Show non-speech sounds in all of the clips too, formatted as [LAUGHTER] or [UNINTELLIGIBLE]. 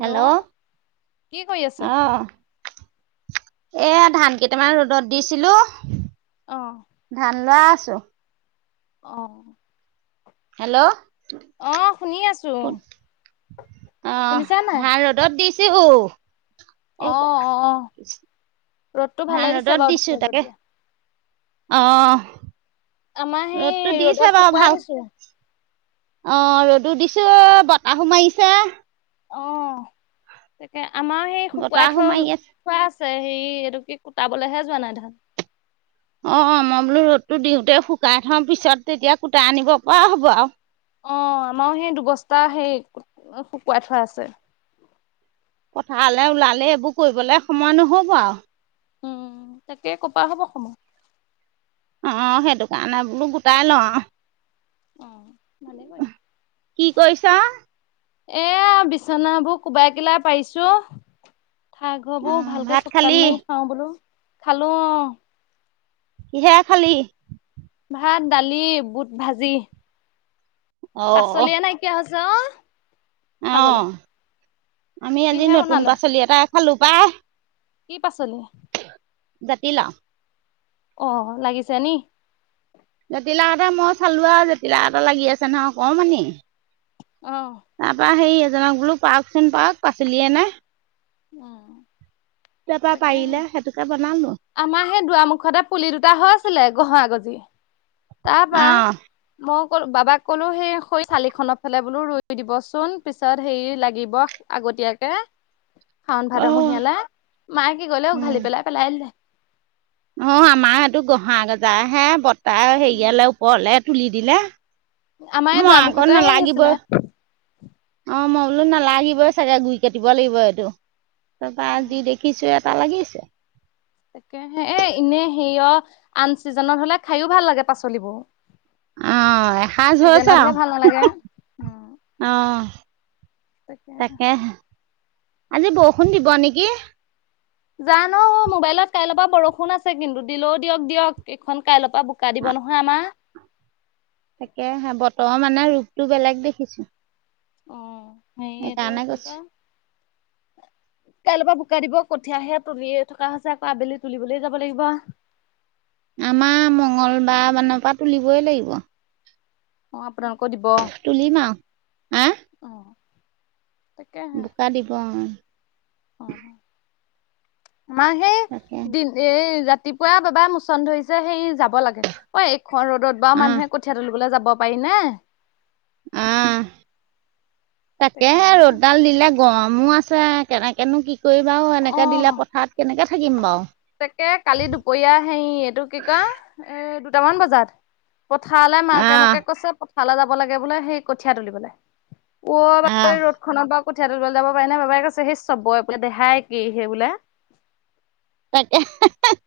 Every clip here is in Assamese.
হেল্ল' কি কৰি আছে? অহ এয়া ধান কেইটামান ৰ'দত দিছিলো অ' ধান লোৱা ছো অহ। হেল্ল' অ, শুনি আছো। শুনিছা অহ নাই? ধান ৰ'দত দিছো অ' এ অ' ৰ'দটো ভালে ধান দিছে ৰদত বাৰু দিছো ধুনীয়া তাকে দিয়া। অ আমাৰ ৰ'দটো সেই ৰ'দত দিছে বাৰু শুকুৱাই ভাল থৈছো। অহ ৰ'দো দিছো বতাহো মাৰিছে অ তাকে আমাৰ সেই শুকোৱাই বতাহো থোৱা মাৰি আছে থোৱা আ সেই এইটো কি কুটাবলৈহে যোৱা নাই ধান অ অ মই বোলো ৰ'দটো দিওঁতে শুকাই থওঁ পিছত তেতিয়া কুটা আনিব পৰা হ'ব আও অ আমাৰো সেই দুবস্তা হেৰি শুকুৱাই থোৱা আছে পথাৰলে ওলালে এইবোৰ কৰিবলৈ সময় নহব আও উম তাকে কপা হ'ব সময় অঁ সেইটো কাৰণে বোলো গোটাই লওঁ আও অহ ভালেই কইলা কি কৰিছ এ বিচনাবোৰ কোবাই কিলা পাৰিছো এ ঘাই অ ঘবোৰ ভালকে ভাত খালি চুকতান মাৰি থওঁ বোলো খালো অ কিহে খালি ভাত, দালি, বুট ভাজি। অ' পাচলিয়ে নাইকিয়া হৈছে অ। অ খাবলে। আমি আজি কিহে নতুন বনালে? পাচলি এটাই খালো পাই। কি পাচলি? জাতিলাও। অ লাগিছে নি? জাতিলাও এটা মই চালো আ জাতিলাও এটা লাগি আছে নহয় অকমানি। অ' তাপা সেই এজনক বোলো পাঅকচোন পাঅক পাচলিয়ে নাই। অ। তাৰপৰা পাৰিলে তাকেহে সেইটোকে বনালো আমাৰ হেই দুৱাৰ মুখতে পুলি দুটা হৈ হৈছিলে [UNINTELLIGIBLE] [UNINTELLIGIBLE] তা পা অ' মোক কল বাবাক ক'লো সেই হৈ চালি খনৰ ফালে বোলো ৰুই দিবচোন। পিছত হেৰি লাগিব আগত তীয়াকে শাওন, অ' ভাদমহীয়ালে। মায়ে কি [UNINTELLIGIBLE] উঘালি উম পেলাই পেলাই দিলে। অ, আমাৰ সেটো গহা গজা হে। বৰ্তাই হেৰিয়ালে ওপৰলে তুলি দিলে। আমাৰে মই আকৌ দুৱামুখতে হেই নালাগিবই হৈছিলে। অ, মই বোলো নালাগিবই চাগে। গুই কাটিব লাগিব এইটো। তাপা উম। যি দেখিছো ইয়াত এটা লাগিছে। তাকেহে, এ ইনে হেয় আন চিজনত হলে খাইয়ো ভাল লাগে পাচলিবো। অ' এসাঁজ হৈছে চিজনতহে আৰু ভাল নালাগে। উম। অ' তাকেহে। আজি বৰষুণ দিব নেকি? জানো মোবাইলত কাইলে পা বৰষুণ আছে কিন্তু। দিলেও দিয়ক দিয়ক এইখন কাইলে পা পা বোকা দিব নহয় আমা। তৰ মানে ৰূপটো বেলেগ দেখিছো। অ হেই এইটো কি কয়, কাইলে পা বোকা দিব। কঠিয়াহে তুলিয়ে থকা হৈছে। আকৌ আবেলি তুলিবলৈ যাব লাগিব। আমা মঙ্গলবাৰ মানৰ পা তুলিবই লাগিব। অ, আপোনালোকৰ দিব। তুলিম আৰু হা অ। বোকা দিব অ। অ অ। আমা হেই তাকে দিন এই ৰাতিপুৱা বাবাই মোচন ধৰিছে হেই যাব লাগে। অই এখন ৰ'দত বা অঁ মানুহে কঠিয়া তুলিবলে মানুহে যাব পাৰি নে? আহ, তাকে। তাকেহে ৰ'দডাল দিলে গৰমো আছে কেনেকেনো কি কৰিবাও অ এনেকে দিলে পথাৰত কেনেকে থাকিম। [UNINTELLIGIBLE] তাকে কালি দুপৰীয়া হেৰি এইটো কি কয় এ দুটামান বজাত। পথাৰলে মাকে অঁ মোকে কৈছে পথাৰলে যাব লাগে বোলে সেই কঠীয়া তুলিবলে। ৱ অঁ [UNINTELLIGIBLE] ৰ'দ খনত বাও কঠীয়া তুলিব যাব পাৰে নে? বাবাই কৈছে সেই চবৰে বোলে দেহাই একেইহে বোলে। তাকে [UNINTELLIGIBLE]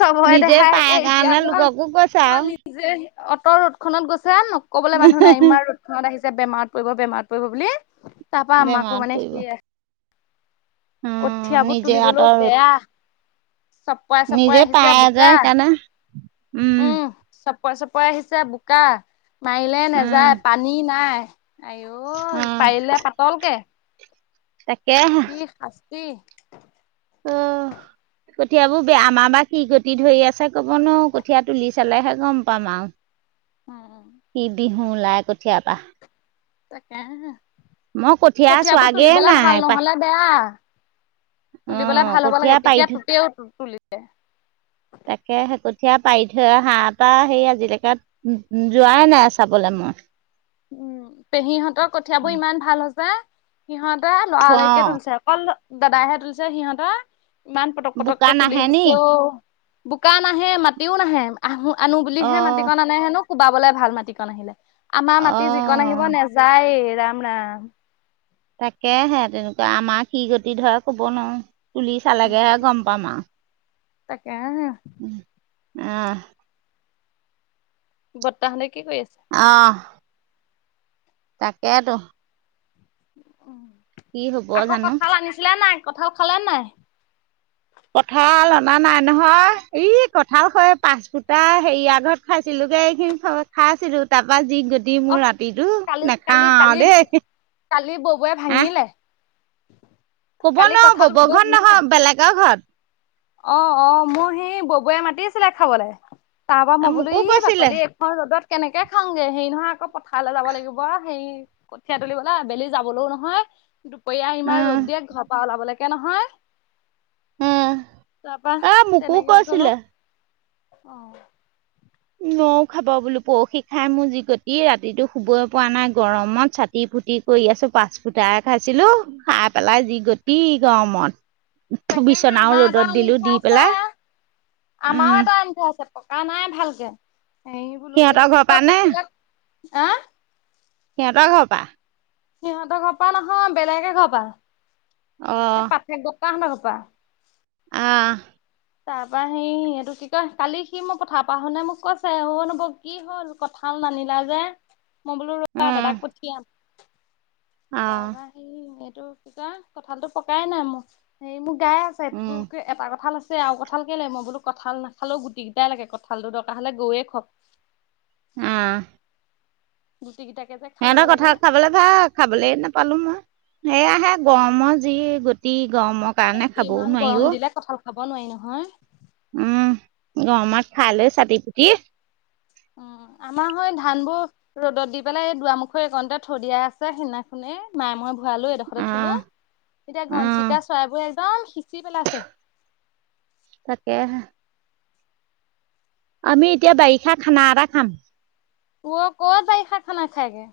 চবৰে নিজে দেহা পায় একে এতিয়া কাৰণে আকৌ লোককো কৈছে অ নিজে অত' ৰ'দখনত গৈছে। নকবলে মানুহ নাই। আৰু ইমান ৰ'দ খনত আহি যে বেমাৰত পৰিব, বেমাৰত পৰিব বুলি। তাপা আমাকো বেমাৰত মানে পৰিব সি [UNINTELLIGIBLE] অঁ কঠিয়াবোৰ নিজে তুলিবলেও আঁতৰ ৰ'দ বেয়া। চপৰাই চপৰাই নিজে আহিছে পায় যে বোকা। সেইকাৰণে উম। চপৰে চপৰে আহিছে বোকা। মাৰিলে উম, নেযায় পানী নাই। আইঔ উম, পাৰিলে পাতলকে। তাকেহে। শাস্তি কি? অ। কঠিয়াবোৰ বেয়া। আমা বা কি গতি ধৰি আছে কব নোৱাৰো, কঠীয়া তুলি চালেহে গম পাম আও। অ। [UNINTELLIGIBLE] ওলাই কঠীয়া পা তাকেহে। কঠীয়া কঠিয়াবোৰ চোৱাগে তুলিবলৈ নাই ভাল পাই নহলে বেয়া। তুলিবলে অ', ভাল হ'ব কঠীয়া লাগে পাৰি তেতিয়া তুতেও তুলি [UNINTELLIGIBLE] তাকেহে। কঠীয়া পাৰি থৈ আহা পা সেই আজিলেকে উ যোৱাই নাই চাবলৈ। [UNINTELLIGIBLE] উম, পেহীহঁতৰ কঠিয়াবোৰ ইমান ভাল হৈছে। সিহঁত [UNINTELLIGIBLE] লৰা লৰিকে অ', তুলিছে অকল দাদাইহে তুলিছে সিহঁতৰ। ইমান পটক বোকা পটককে নাহে নি? [UNINTELLIGIBLE] বোকা নাহে মাটিও নাহে আহো আনো বুলিহে অ', মাটিকন আনে হেনো [UNINTELLIGIBLE] ভাল মাটিকন আহিলে আমাৰ মাতি [UNINTELLIGIBLE] যিকন আহিব অ', নেযায়ে ৰাম ৰাম। তাকেহে তেনেকুৱা আমাৰ কি গতি ধৰে কব নোৱাৰো। তুলি উম, চালেগেহে গম পাম আৰু। [UNINTELLIGIBLE] [UNINTELLIGIBLE] [UNINTELLIGIBLE] অ'। তাকেইতো। উম, আকৌ জানো কঠাল আনিছিলা নাই? কঁঠাল খালা নাই? কঁঠাল অনা নাই নহয় এই কঁঠাল হয় পাঁচ ফুটা হেৰি [UNINTELLIGIBLE] ঘৰত খাইছিলো এইখিনি খাই আছিলো তাৰপা যি গতি অ মোৰ ৰাতিটো কালি কালি নাখাও কালি আৰু দেই। [UNINTELLIGIBLE] কালি ববৌয়ে আহ ভাঙিলে। ক'ব কালি নোৱাৰোঁ কঁঠাল ববৰ ববৌৱে ঘৰ ভাঙিলে। নহয় বেলেগৰ ঘৰত। অ', অ' মোৰ সি ববুয়ে মাতিছিলে খাবলৈ। তাৰপৰা মই বোলো মোকো ই কৈছিলে বাকলি এইখন ৰ'দত কেনেকে খাওঁগে হেৰি নহয় আকৌ পথাৰলৈ যাব লাগিব হেৰি কঠীয়া তুলিবলৈ আবেলি যাবলৈও নহয়। দুপৰীয়া ইমান ৰ'দ দিয়ে ঘৰ পৰা ওলাবলৈকে নহয়। তাৰপা এ মোকো তেনেকে গলো কৈছিলে অ'। নও খাব বোলো পৰশি খাই মোৰ যি গটি ৰাতিটো শুবয়ে পাৰা নাই গৰমত চাতি [UNINTELLIGIBLE] কৰি আছো পাচ [UNINTELLIGIBLE] খাইছিলো খাই পেলাই যি গতি গৰমত। তাকেহে বিচনাও আমাৰ এটা ৰ'দত আনি দিলোঁ থোৱা দি পেলাই আছে উম, আমাৰো এটা আনি থোৱা আছে পকা নাই ভালকে, হেৰি বোলো সিহঁতৰ এইটো ঘৰৰ কি পৰা কই নে পকিলে, হা সিহঁতৰ ঘৰৰ পা সিহঁতৰ ঘৰপা নহয় বেলেগে এঘৰপা অ। [UNINTELLIGIBLE] [UNINTELLIGIBLE] তাৰ পৰা হেৰি এইটো কি কয় কালি সি মোক পঠাৰৰ পৰা আহোতে মোক কৈছে অ' নবৌ কি হ'ল কথা নানিলা যে। মই বোলো ৰবা দাদাক উম, পঠিয়াম অ', তাৰপৰা সি টো কি কয় কঁঠালটো পকাই নাই মোৰ হেৰি মোৰ গাই আছে উম, [UNINTELLIGIBLE] এটা কঠাল আছে। আৰু কঁঠাল কেলে মই বোলো কঁঠাল নাখালেও গুটি গিতায়ে লাগে কঁঠালটো দৰকাৰ হ'লে গৰুৱে খাওঁক। [UNINTELLIGIBLE] গুটি কেইটাকে যে খাবলে সিহঁতৰ লাগে কঠাল খাবলৈ ভাল খাবলৈ নাপালো মই সেয়াহে অ গৰমৰ যি গতি গৰমৰ এ কাৰণে খাবও ইমান নোৱাৰি গৰম অ', দিলে কঁঠাল খাব নোৱাৰি নহয়। উম গমাৰ খালৈ চাতি পুতি অ'। আমাৰ হয় ধান বোৰ ৰ'দত দি পেলাই এই দুৱাৰ মুখত একণতে থৈ দিয়া আছে সিদিনাখনে [UNINTELLIGIBLE] মই ঘোৱালো এডোখৰতে থলো অ', এতিয়া অ', ঘনচিকা চৰাইবোৰে একদম পেলাইছে [UNINTELLIGIBLE] তাকেহে। আমি এতিয়া বাৰিষা খানা এটা খাম। ও, ক'ত বাৰিষা খানা খাইগে?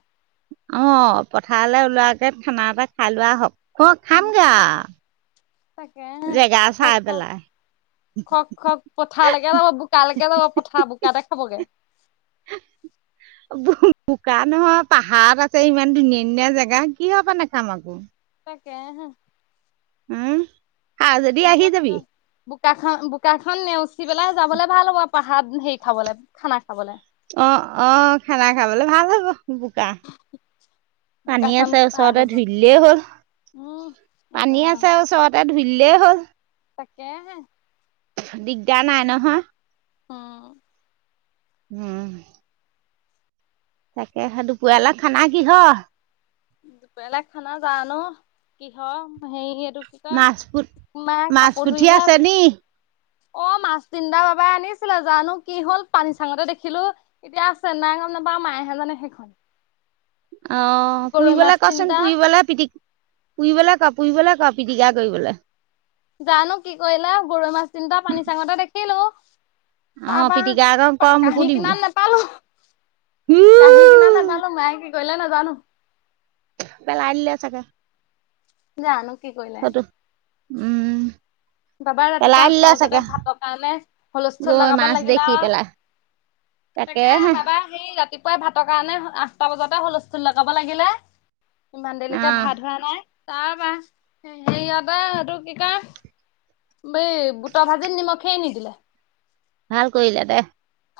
অ' পথাৰলৈ ওলোৱাকে খানা এটা খাই লোৱা আহক [UNINTELLIGIBLE] খামগে উম তাকে জেগা খক চাই খক পেলাই। খক খক পঠাৰলৈকে যাব বোকালৈকে যাব পঠা বোকাতে খাবগে। [INAUDIBLE] বোকা নহয় পাহাৰত আছে ইমান ধুনীয়া-ধুনীয়া জেগা কিহৰ কাৰনে খাম আকৌ। [UNINTELLIGIBLE] খা যদি আহি যত যাবি। বোকাখন, বোকাখন নেওচি পেলাই যাবলৈ ভাল হ'ব পাহাৰত হেৰি খাবলৈ -খানা খাবলে। অ, অ খানা খাবলৈ ভাল হ'ব বোকা। পানী বোকাখন আছে পাৰ ওচৰতে হৈ হৈ ধুইদিলেই হ'ল, উম পানী একদম আছে ওচৰতে ধুই দিলে হ'ল। তাকে হে। দিগদাৰ নাই নহয়। উম। উম। তাকে সে দুপৰীয়ালে খানা কিহৰ? দুপৰীয়ালে খানা জানো কিহৰ হেৰি এটো কি কয়, মাছ পুঠ তোমাৰ মাছ কাপোৰ পুঠি ধুইহে আছে আছিল, নি অ মাছ তিনটা বাবাই আনিছিলে জানো কি হল পানী চাঙতে দেখিলো, এতিয়া আছে নাই গম নাপাওঁ। মায়ে নে সেইখন। অ, গৰৈ মাছ পুৰিবলৈ কচোন তিনিটা পুৰিবলৈ পিট পুৰিবলৈ ক পুৰিবলৈ ক পিটিকা কৰিবলৈ। জানো কি কৰিলে গৰৈ মাছ তিনিটা পানী চাঙটে দেখিলো। অ তাপা পিটিকা অকণ ক মোকো কাঁহী দিবি কিনাৰত নাপালো। উ কাঁহী কিনাৰত নাপালো, মায়ে কি কৰিলে নাজানো। পেলাই দিলে চাগে। জানো কি কৰিলে। ফটো উম। চবে ৰাতিপুৱা পেলাই আঠটা দিলে বজাতে চাগে ভাতৰ কাৰণে হুলস্থুল গৈ লগাব মাছ লাগিলে দেখি আৰু পেলাই তাকে তাকেহে বাবা সেই ৰাতি পুৱাই ভাতৰ কাৰণে আঠটা বজাতে হুলস্থুল লগাব লাগিলে ইমান দেৰিলৈকে আহ ভাত হোৱা নাই। তাৰপা হেৰিয়তে এইটো কি কয় এই বুটৰ ভাজিত নিমখেই নিদিলে। ভাল কৰিলে দে।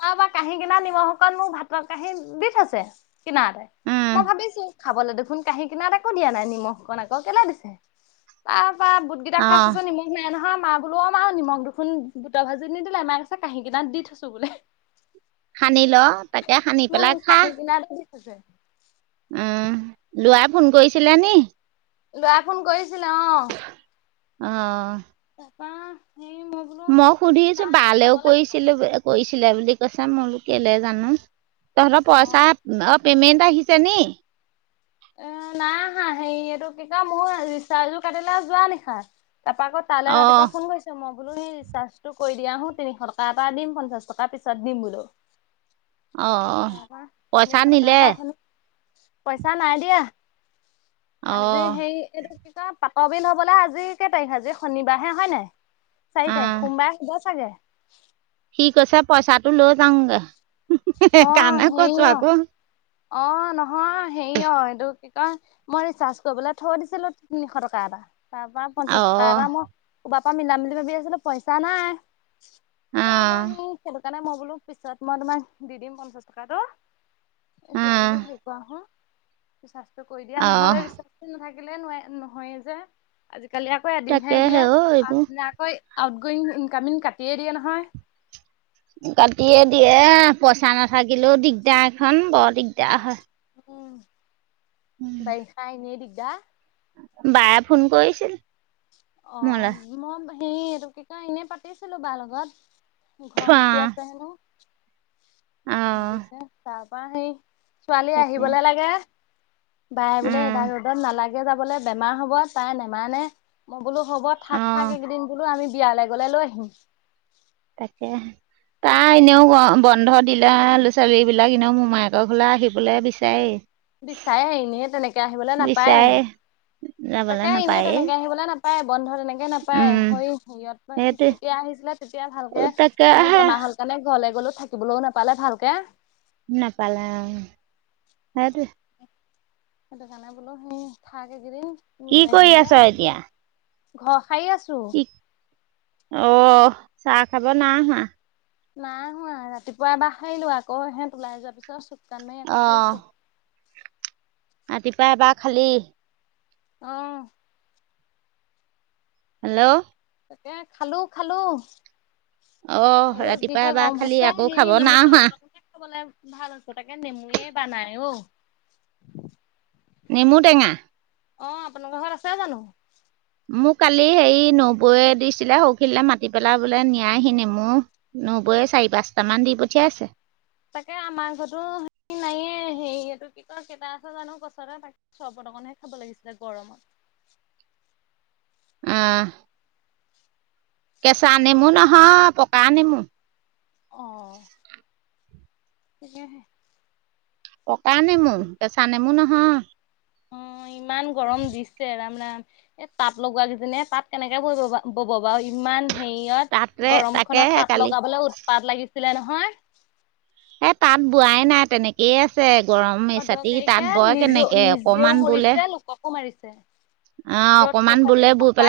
তাৰপা কাঁহী কিনাৰত নিমখ অকণ মোক ভাতৰ কাঁহীত দি থৈছে কিনাৰতে উম মই ভাবিছো খাবলৈ দেখোন কাঁহী কিনাৰত একো দিয়া নাই নিমখ অকণ আকৌ কেলে দিছে! তা টাপা বুটকেইটা অ খাইছো চোন নি নহয় মা বোলো অ মা আৰু নিমখ দুখোন বুটৰ ভাজিত নিদিলে, মায়ে কৈছে কাহী কিনাৰত দি থৈছো বোলে। সানি ল, তাকে সানি পেলাই খা। আছে। উম, লোৱাই ফোন কৰিছিলে নি? ল'ৰাই ফোন কৰিছিলে, অ। অ। তাপা মই সুধিছো বালেও লাগিব কৈছিলো, কৈছিল ছিলে বুলি কৈছে মই বোলে কেলে জানো, তহঁতৰ অ' পইচা অ পেমেন্ট আহিছে নি? হা হেৰিটো কি কয় মোৰ ৰিচাৰ্জো কাটিলে যোৱা নিশাই তাৰপৰা আকৌ কাইলে অ ৰাতিপুৱা ফোন কৰিছে মোক বোলো সেই ৰিচাৰ্জটো কৰি দিয়া হো তিনিশ টকা এটা দিম পঞ্চাশ টকাৰ পিছত দিম বোলো। অ, অ, তাৰপা পইচা তিনিশ টকা নিলে? এটা অথনি পইচা নাই দিয়া, অ আজি হেৰি এইটো কি কয় পাতৰ বিল হবলৈ আজি কেই তাৰিখ, আজি শনিবাৰ হে হয় নাই? অ চাৰি তাৰিখ, সোমবাৰে হ'ব চাগে। সি কৈছে পইচাটো লৈ যাওঁনগে। সেই অ কাৰণে হেৰি কৈছো অ আকৌ। অ, নহয় হেৰি অ এইটো কি কয় মই ৰিচাৰ্জ কৰিবলৈ থৈ দিছিলো তিনিশ টকা এটা। তাৰপা পঞ্চাছ অ টকা এটা মই কবাৰ পৰা মিলাম বুলি ভাবি আছিলো, পইচা নাই। তাৰপা অ [UNINTELLIGIBLE] সেইটো কাৰণে মই বোলো পিছত মই তোমাক দি দিম পঞ্চাছ টকাটো। এতিয়া বোলো আহ সেই কৰা নহয়। ৰিচাৰ্জটো কৰি দিয়া আহ নহলে ৰিচাৰজটো নাথাকি [UNINTELLIGIBLE] ন নহয়েই যে। আজি-কালি আকৌ তাকে এদিনহে দিয়ে। হে অ এইবোৰ পাছদিনা আকৌ আউট গয়িং, ইনকামিং কাটিয়েই দিয়ে নহয়। কাটিয়ে দিয়ে। পইচা নাথাকিলেও দিগদাৰ এখন, বৰ দিগদাৰ হয়। উম, বাৰিষা এনেই দিগদা। বায়ে ফোন কৰিছিল। অ মোলে মই হেৰি এইটো কি কয় এনে পাতিছিলো বাৰ লগত। ঘৰ অ মুচি আছে হেনো অ মুচি আছে হেনো। তাৰ পা হেই ছোৱালী তাকে আহিবলে লাগে। বায়ে বোলে উম এইদাল ৰ'দত নালাগে যাবলে বেমাৰ হ'ব। তাই নেমানে। মই বোলো হ'ব অ থাক থাক এইকেইদিন। বোলো আমি বিয়ালে গলে লৈ আহিম। তাকেহে। তাৰ এনেও বন্ধ দিলা ল'ৰা-ছোৱালী বিলাক এনেও মোমায়েকৰ ঘৰলে আহিবলে বিচাৰেই। বিচাৰেই এনে তেনেকে আহিবলৈ নাপায়। বিচাৰে যাবলৈ তাকে এনেই নাপায়েই তেনেকে আহিবলৈ নাপা বন্ধ তেনেকে নাপায়। উম হয়ও হেৰিয়ত সেইটোৱে তেতিয়া আহিছিলে। তেতিয়া ভালকে মোৰ তাকেহে বেমাৰ হল কাৰ [UNINTELLIGIBLE] ঘৰলে গ'লেও থাকিবলৈও নাপালে ভালকে। নেপালে অ সেইটোৱে। সেইটো কাৰণে বোলো হেৰি থাক এইকেদিন। কি কৰি আছ এতিয়া? ঘৰ সাৰি আছো। কি অ, চাহ খাব নাই হোৱা। নাই হোৱা। ৰাতিপুৱা এবাৰ সাৰিলোঁ আকৌ। এহেত ওলাই যোৱাৰ পিছত চো চান মাৰি আকৌ অ'। সাৰিছোঁ। ৰাতিপুৱা এবাৰ খালি। অ। হেল্ল' তাকে খালো, খালো। আই অ ৰাতিপুৱা যিহে এবাৰ গৰম খালি হৈছে। আকৌ খাব হেৰি নেমু নাই হোৱা। চৰবতকে খাব লাগে। ভাল হৈছে। তাকে নেমু এবাৰ নাই অ। নেমু টেঙা অ, আপোনালোকৰ ঘৰত আছে জানো? মোক কালি হেৰি নবৌৱে দিছিলে ঔ খিনিলে মাতি পেলাই বোলে নিয়াহি নেমু। নবৌ [UNINTELLIGIBLE] চাৰি, পাঁচটা মান দি পঠিয়াইছে। তাকে আমাৰ ঘৰতো নাইয়ে, হেৰি এইটো কি কয় কেইটা আছে জানো গছতে চৰবত অকনহে খাব লাগিছিলে গৰমত। [INAUDIBLE] আহ কেঁচা নেমু নহয়, পকা নেমু। অ। তাকেহে। পকা নেমু, কেঁচা নেমু নহয়। অ। ইমান গৰম দিছে। ৰাম ৰাম! এই তাঁত লগোৱা কেইজনীয়ে তাঁত কেনেকে বৈব বব বাৰু। ইমান হেৰিয়ত তাতে গৰম খনত তাকেহে তাঁত কালি লগাবলৈ উৎপাত লাগিছিলে নহয়। এ তাঁত বোৱাই নাই, তেনেকেই আছে। গৰম এচাতি অদৰকাৰীকে তাত বয় নিজেও কেনেকে? নিজেও অকমান বোলে মৰিছে লোককো মাৰিছে অ' ৰ'দ সেই অকমান ছাতিত বোলে বৈ সঁচাই পেলা